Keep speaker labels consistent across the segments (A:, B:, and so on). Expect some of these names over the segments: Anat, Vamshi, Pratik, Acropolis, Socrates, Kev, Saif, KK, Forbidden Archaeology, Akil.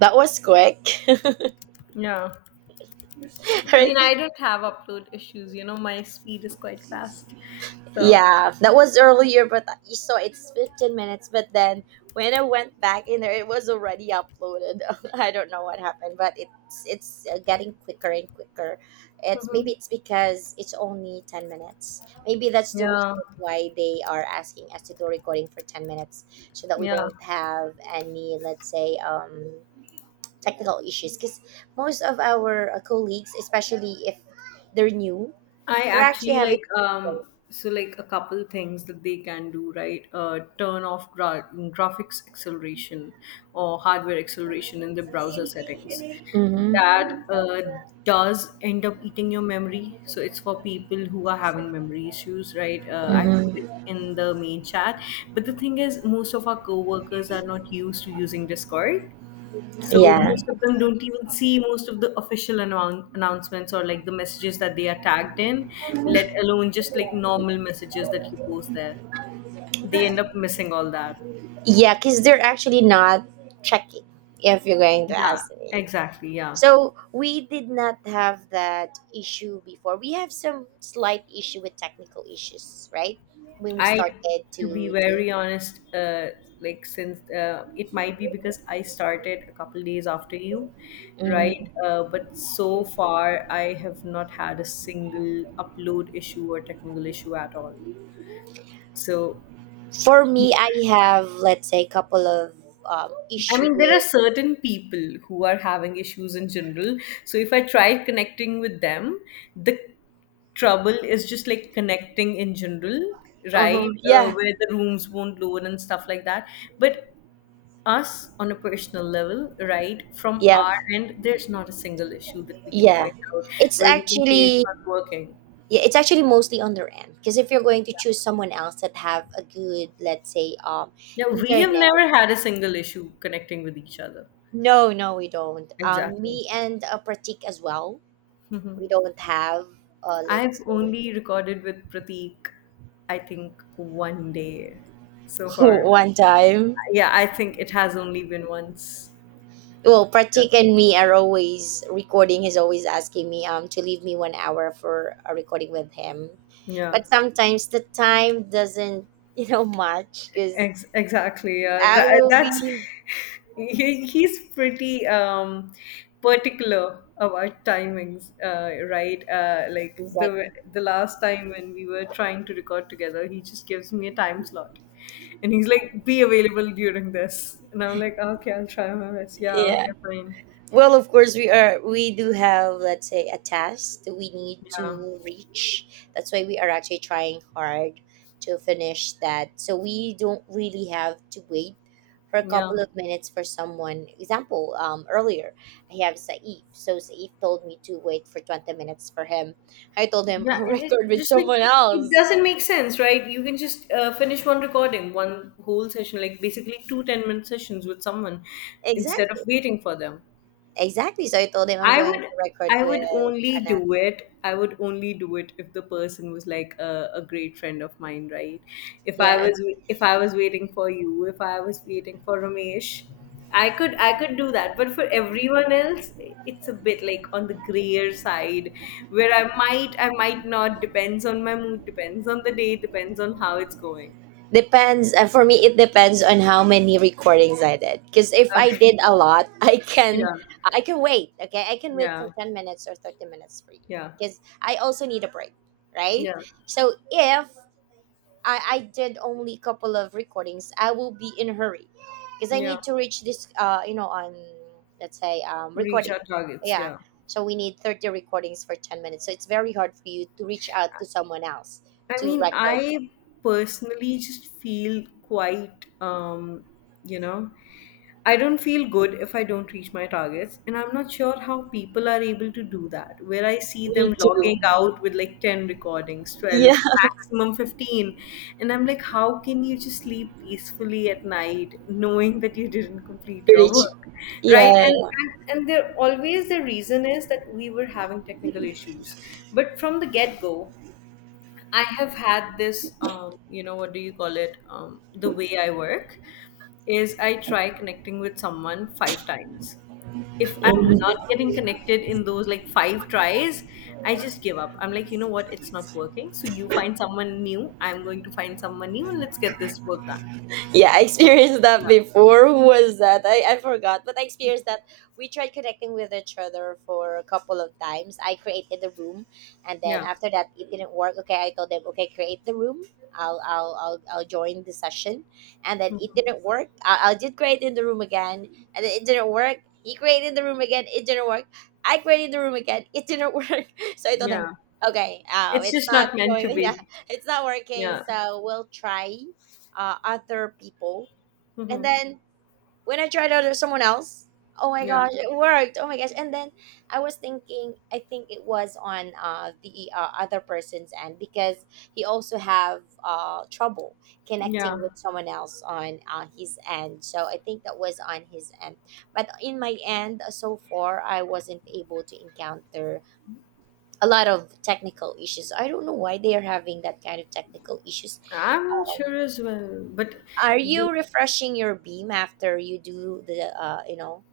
A: That was quick,
B: Yeah. I mean,
A: right?
B: I don't have upload issues. You know, my speed is quite fast. So.
A: Yeah, that was earlier, but you saw it's 15 minutes. But then when I went back in there, it was already uploaded. I don't know what happened, but it's getting quicker and quicker. It's
B: Mhm.
A: maybe it's because it's only 10 minutes. Maybe that's the
B: Yeah,
A: reason why they are asking us to do recording for 10 minutes so that we
B: yeah.
A: don't have any, let's say, technical issues. Because most of our colleagues, especially if they're new.
B: I
A: They're actually
B: actually
A: having.
B: like so like a couple things that they can do, right? Turn off graphics acceleration or hardware acceleration in the browser settings
A: Mm-hmm.
B: that does end up eating your memory, so it's for people who are having memory issues, right? I put it
A: Mm-hmm.
B: in the main chat, but the thing is most of our coworkers are not used to using Discord, so
A: Yeah.
B: most of them don't even see most of the official announcements or like the messages that they are tagged in, let alone just like normal messages that you post there. They end up missing all that.
A: Yeah, because they're actually not checking, if you're going to
B: Yeah,
A: ask me.
B: exactly. Yeah.
A: So we did not have that issue before. We have some slight issue with technical issues, right? When we
B: I,
A: started
B: to be
A: to do.
B: very honest, like since it might be because I started a couple days after you,
A: Mhm.
B: right? But so far, I have not had a single upload issue or technical issue at all. So
A: For me, I have, let's say, a couple of
B: I
A: issue
B: mean, there are
A: with.
B: certain people who are having issues in general. So if I try connecting with them, the trouble is just like connecting in general, right?
A: Uh-huh. Yeah.
B: Where the rooms won't load and stuff like that. But us on a personal level, right? From
A: Yeah.
B: our end, there's not a single issue that we can
A: Yeah.
B: point out
A: It's
B: where we can say it's
A: actually.
B: not working.
A: Yeah, it's actually mostly on their end because if you're going to choose someone else that have a good, let's say,
B: Yeah, we have never
A: internet.
B: had a single issue connecting with each other.
A: No, no, we don't.
B: Exactly.
A: Me and Pratik as well. We don't have.
B: I've
A: Let's say
B: only recorded with Pratik, I think, one day so far.
A: one time.
B: Yeah, I think it has only been once.
A: Well,
B: Yeah.
A: Pratik and me are always recording. He's always asking me to leave me 1 hour for a recording with him,
B: Yeah.
A: but sometimes the time doesn't match because
B: Exactly. Yeah.
A: I
B: That,
A: will
B: that's
A: be.
B: he's pretty particular about timings, right? Like
A: He's like,
B: the last time when we were trying to record together, he just gives me a time slot. And he's like, be available during this. And I'm like, okay, I'll try my best. Yeah,
A: yeah.
B: okay, fine.
A: Well, of course we do have, let's say, a task that we need
B: Yeah,
A: to reach. That's why we are actually trying hard to finish that. So we don't really have to wait for a
B: yeah,
A: couple of minutes for someone. Example, earlier I have Saif. So Saif told me to wait for 20 minutes for him. I told him
B: yeah,
A: I'll
B: and it
A: record
B: it
A: with
B: just like
A: someone
B: it
A: else.
B: doesn't make sense, right? You can just finish one recording, one whole session, like basically two 10-minute sessions with someone instead of
A: Exactly.
B: waiting for them.
A: Exactly. So I told him I'm
B: I
A: going
B: would
A: to record
B: I would
A: with
B: only
A: Anat.
B: do it. I would only do it if the person was like a great friend of mine, right? If I
A: Yeah.
B: was if I was waiting for you, if I was waiting for Ramesh, I could do that. But for everyone else, it's a bit like on the grayer side where I might not, depends on my mood, depends on the day, depends on how it's going.
A: Depends. For me, it depends on how many recordings I did. Because if I
B: Okay.
A: did a lot, I can
B: Yeah.
A: I can wait. Okay, I can wait for
B: Yeah.
A: 10 minutes or 30 minutes for you.
B: Yeah.
A: Because I also need a break, right?
B: Yeah.
A: So if I did only a couple of recordings, I will be in a hurry because I
B: Yeah.
A: need to reach this. You know, on let's say
B: Reach our
A: recording.
B: targets,
A: Yeah.
B: yeah.
A: So we need 30 recordings for 10 minutes. So it's very hard for you to reach out to someone else
B: I
A: to
B: mean,
A: record.
B: I personally just feel quite, you know, I don't feel good if I don't reach my targets. And I'm not sure how people are able to do that, where I see
A: Me
B: them logging
A: too.
B: out with like 10 recordings, 12,
A: Yeah.
B: maximum 15. And I'm like, how can you just sleep peacefully at night knowing that you didn't complete your work? Right.
A: Yeah.
B: And,
A: Yeah,
B: and, and there always the reason is that we were having technical issues. But from the get go, I have had this, you know, what do you call it? The way I work is I try connecting with someone 5 times. If I'm not
A: mhm.
B: getting connected in those like 5 tries, I just give up. I'm like, you know what? It's not working. So you find someone new. I'm going to find someone new and let's get this work done.
A: Yeah, I experienced that
B: Yeah.
A: before. Who was that? I forgot, but I experienced that. We tried connecting with each other for a couple of times. I created the room, and then
B: Yeah.
A: after that, it didn't work. Okay, I told them, okay, create the room. I'll join the session, and then it didn't work. I did create in the room again, and then it didn't work. He created the room again. It didn't work. I created the room again. It didn't work. So I told them,
B: Yeah.
A: okay,
B: It's
A: it's
B: just
A: not
B: not meant to
A: going. Yeah,
B: be.
A: it's not working.
B: Yeah.
A: So we'll try other people. And
B: Hmm.
A: then when I tried out with someone else, oh my
B: Yeah.
A: gosh, it worked. Oh my gosh. And then I was thinking, I think it was on the other person's end because he also have trouble
B: Yeah.
A: connecting with someone else on his end. So I think that was on his end. But in my end, so far, I wasn't able to encounter a lot of technical issues. I don't know why they are having that kind of technical issues.
B: I'm sure as well. But
A: Are
B: th-
A: you refreshing your beam after you do the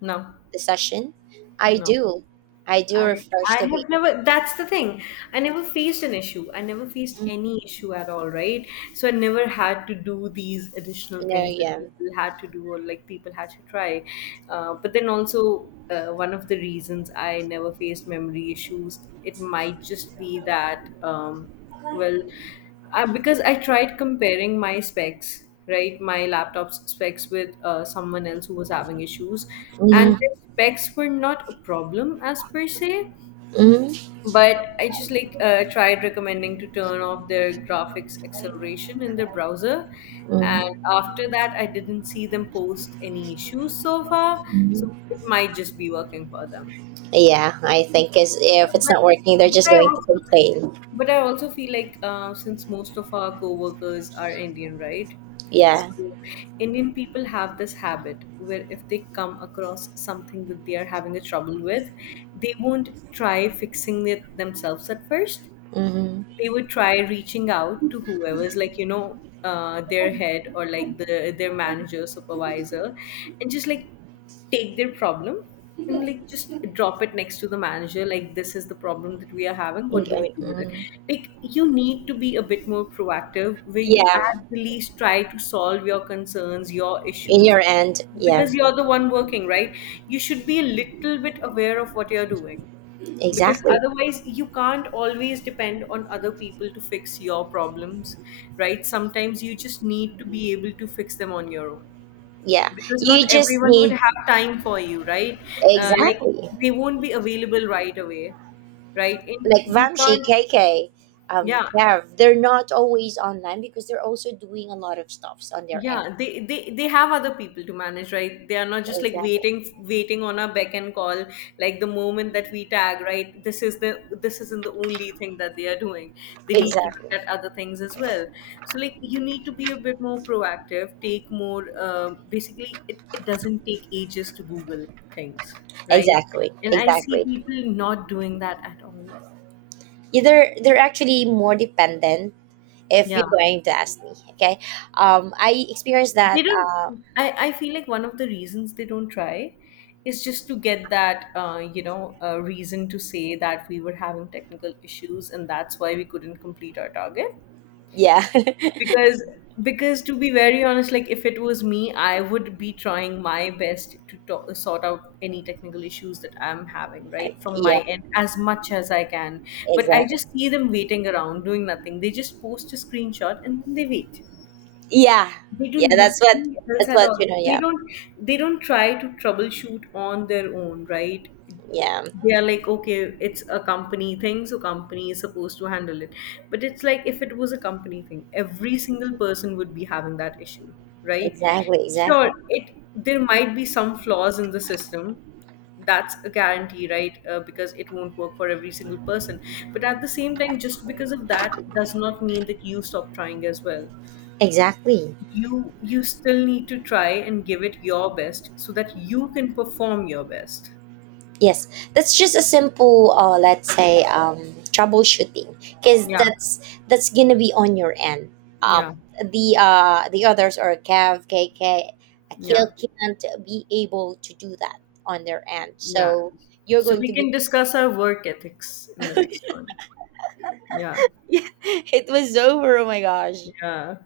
B: no,
A: the session? I
B: no.
A: do, I do
B: I
A: refresh the
B: have
A: beam.
B: never, that's the thing. I never faced an issue. I never faced
A: You
B: any issue at all, right? So I never had to do these additional
A: know,
B: things that
A: yeah.
B: people had to do or like people had to try. But then also one of the reasons I never faced memory issues, it might just be that well because I tried comparing my specs, right, my laptop's specs with someone else who was having issues, and
A: Hmm.
B: their specs were not a problem as per se.
A: Hmm.
B: But I just like tried recommending to turn off their graphics acceleration in their browser, and after that, I didn't see them post any issues so far. So
A: Hmm.
B: it might just be working for them.
A: Yeah, I think is if it's
B: But
A: not working, they're
B: but
A: just
B: I
A: going to
B: also
A: complain.
B: but I also feel like since most of our coworkers are Indian, right?
A: Yeah.
B: So Indian people have this habit where if they come across something that they are having a trouble with, they won't try fixing it themselves at first.
A: Hmm.
B: They would try reaching out to whoever's like, you know, their head or like their manager, supervisor, and just like take their problem and like just drop it next to the manager like, this is the problem that we are having, what do we do with it?
A: Hmm.
B: Like, you need to be a bit more proactive, where you
A: Yeah,
B: at the least try to solve your concerns, your
A: in
B: issues,
A: your end. Yeah,
B: because you're the one working, right? You should be a little bit aware of what you're doing, because
A: exactly.
B: otherwise you can't always depend on other people to fix your problems, right? Sometimes you just need to be able to fix them on your own,
A: Yeah,
B: because
A: you
B: not
A: just
B: everyone would
A: need
B: have time for you, right? Like
A: exactly.
B: they won't be available right away, right? And
A: Like
B: you
A: Vamshi,
B: can't.
A: KK,
B: Yeah,
A: Kev, they're not always online because they're also doing a lot of stuffs on their end.
B: yeah they have other people to manage, right? They are not just like
A: Exactly.
B: waiting on a beck and call, like the moment that we tag, right? This isn't the only thing that they are doing. They need to
A: Exactly.
B: look at other things as well. So like you need to be a bit more proactive, take more. Basically, it doesn't take ages to Google things, right?
A: Exactly.
B: And I see
A: Exactly.
B: people not doing that at all.
A: Yeah, they're actually more dependent if
B: Yeah,
A: you're going to ask me. Okay. I experienced
B: they
A: that.
B: don't. I feel like one of the reasons they don't try is just to get that you know, reason to say that we were having technical issues, and that's why we couldn't complete our target.
A: Yeah.
B: because because to be very honest, like if it was me, I would be trying my best to talk, sort out any technical issues that I'm having, right? From my
A: Yeah.
B: end, as much as I can. But I
A: Exactly.
B: just see them waiting around doing nothing. They just post a screenshot, and then they wait.
A: Yeah.
B: They do
A: Yeah. That's what.
B: nothing else
A: That's
B: at
A: what,
B: all.
A: you know. Yeah.
B: They don't try to troubleshoot on their own, right?
A: Yeah.
B: They are like, okay, it's a company thing, so company is supposed to handle it. But it's like, if it was a company thing, every single person would be having that issue, right?
A: Exactly.
B: Sure,
A: Exactly.
B: it there might be some flaws in the system, that's a guarantee, right? Because it won't work for every single person, but at the same time, just because of that does not mean that you stop trying as well.
A: Exactly.
B: You still need to try and give it your best, so that you can perform your best.
A: Yes, that's just a simple, let's say, troubleshooting, because
B: Yeah.
A: that's gonna be on your end.
B: Yeah.
A: The others are Kev, K K,
B: Yeah.
A: Akil can't be able to do that on their end.
B: Yeah.
A: So you're
B: So
A: going
B: we
A: to be.
B: can discuss our work ethics in the next one. Yeah.
A: Yeah, it was over. Oh my gosh.
B: Yeah.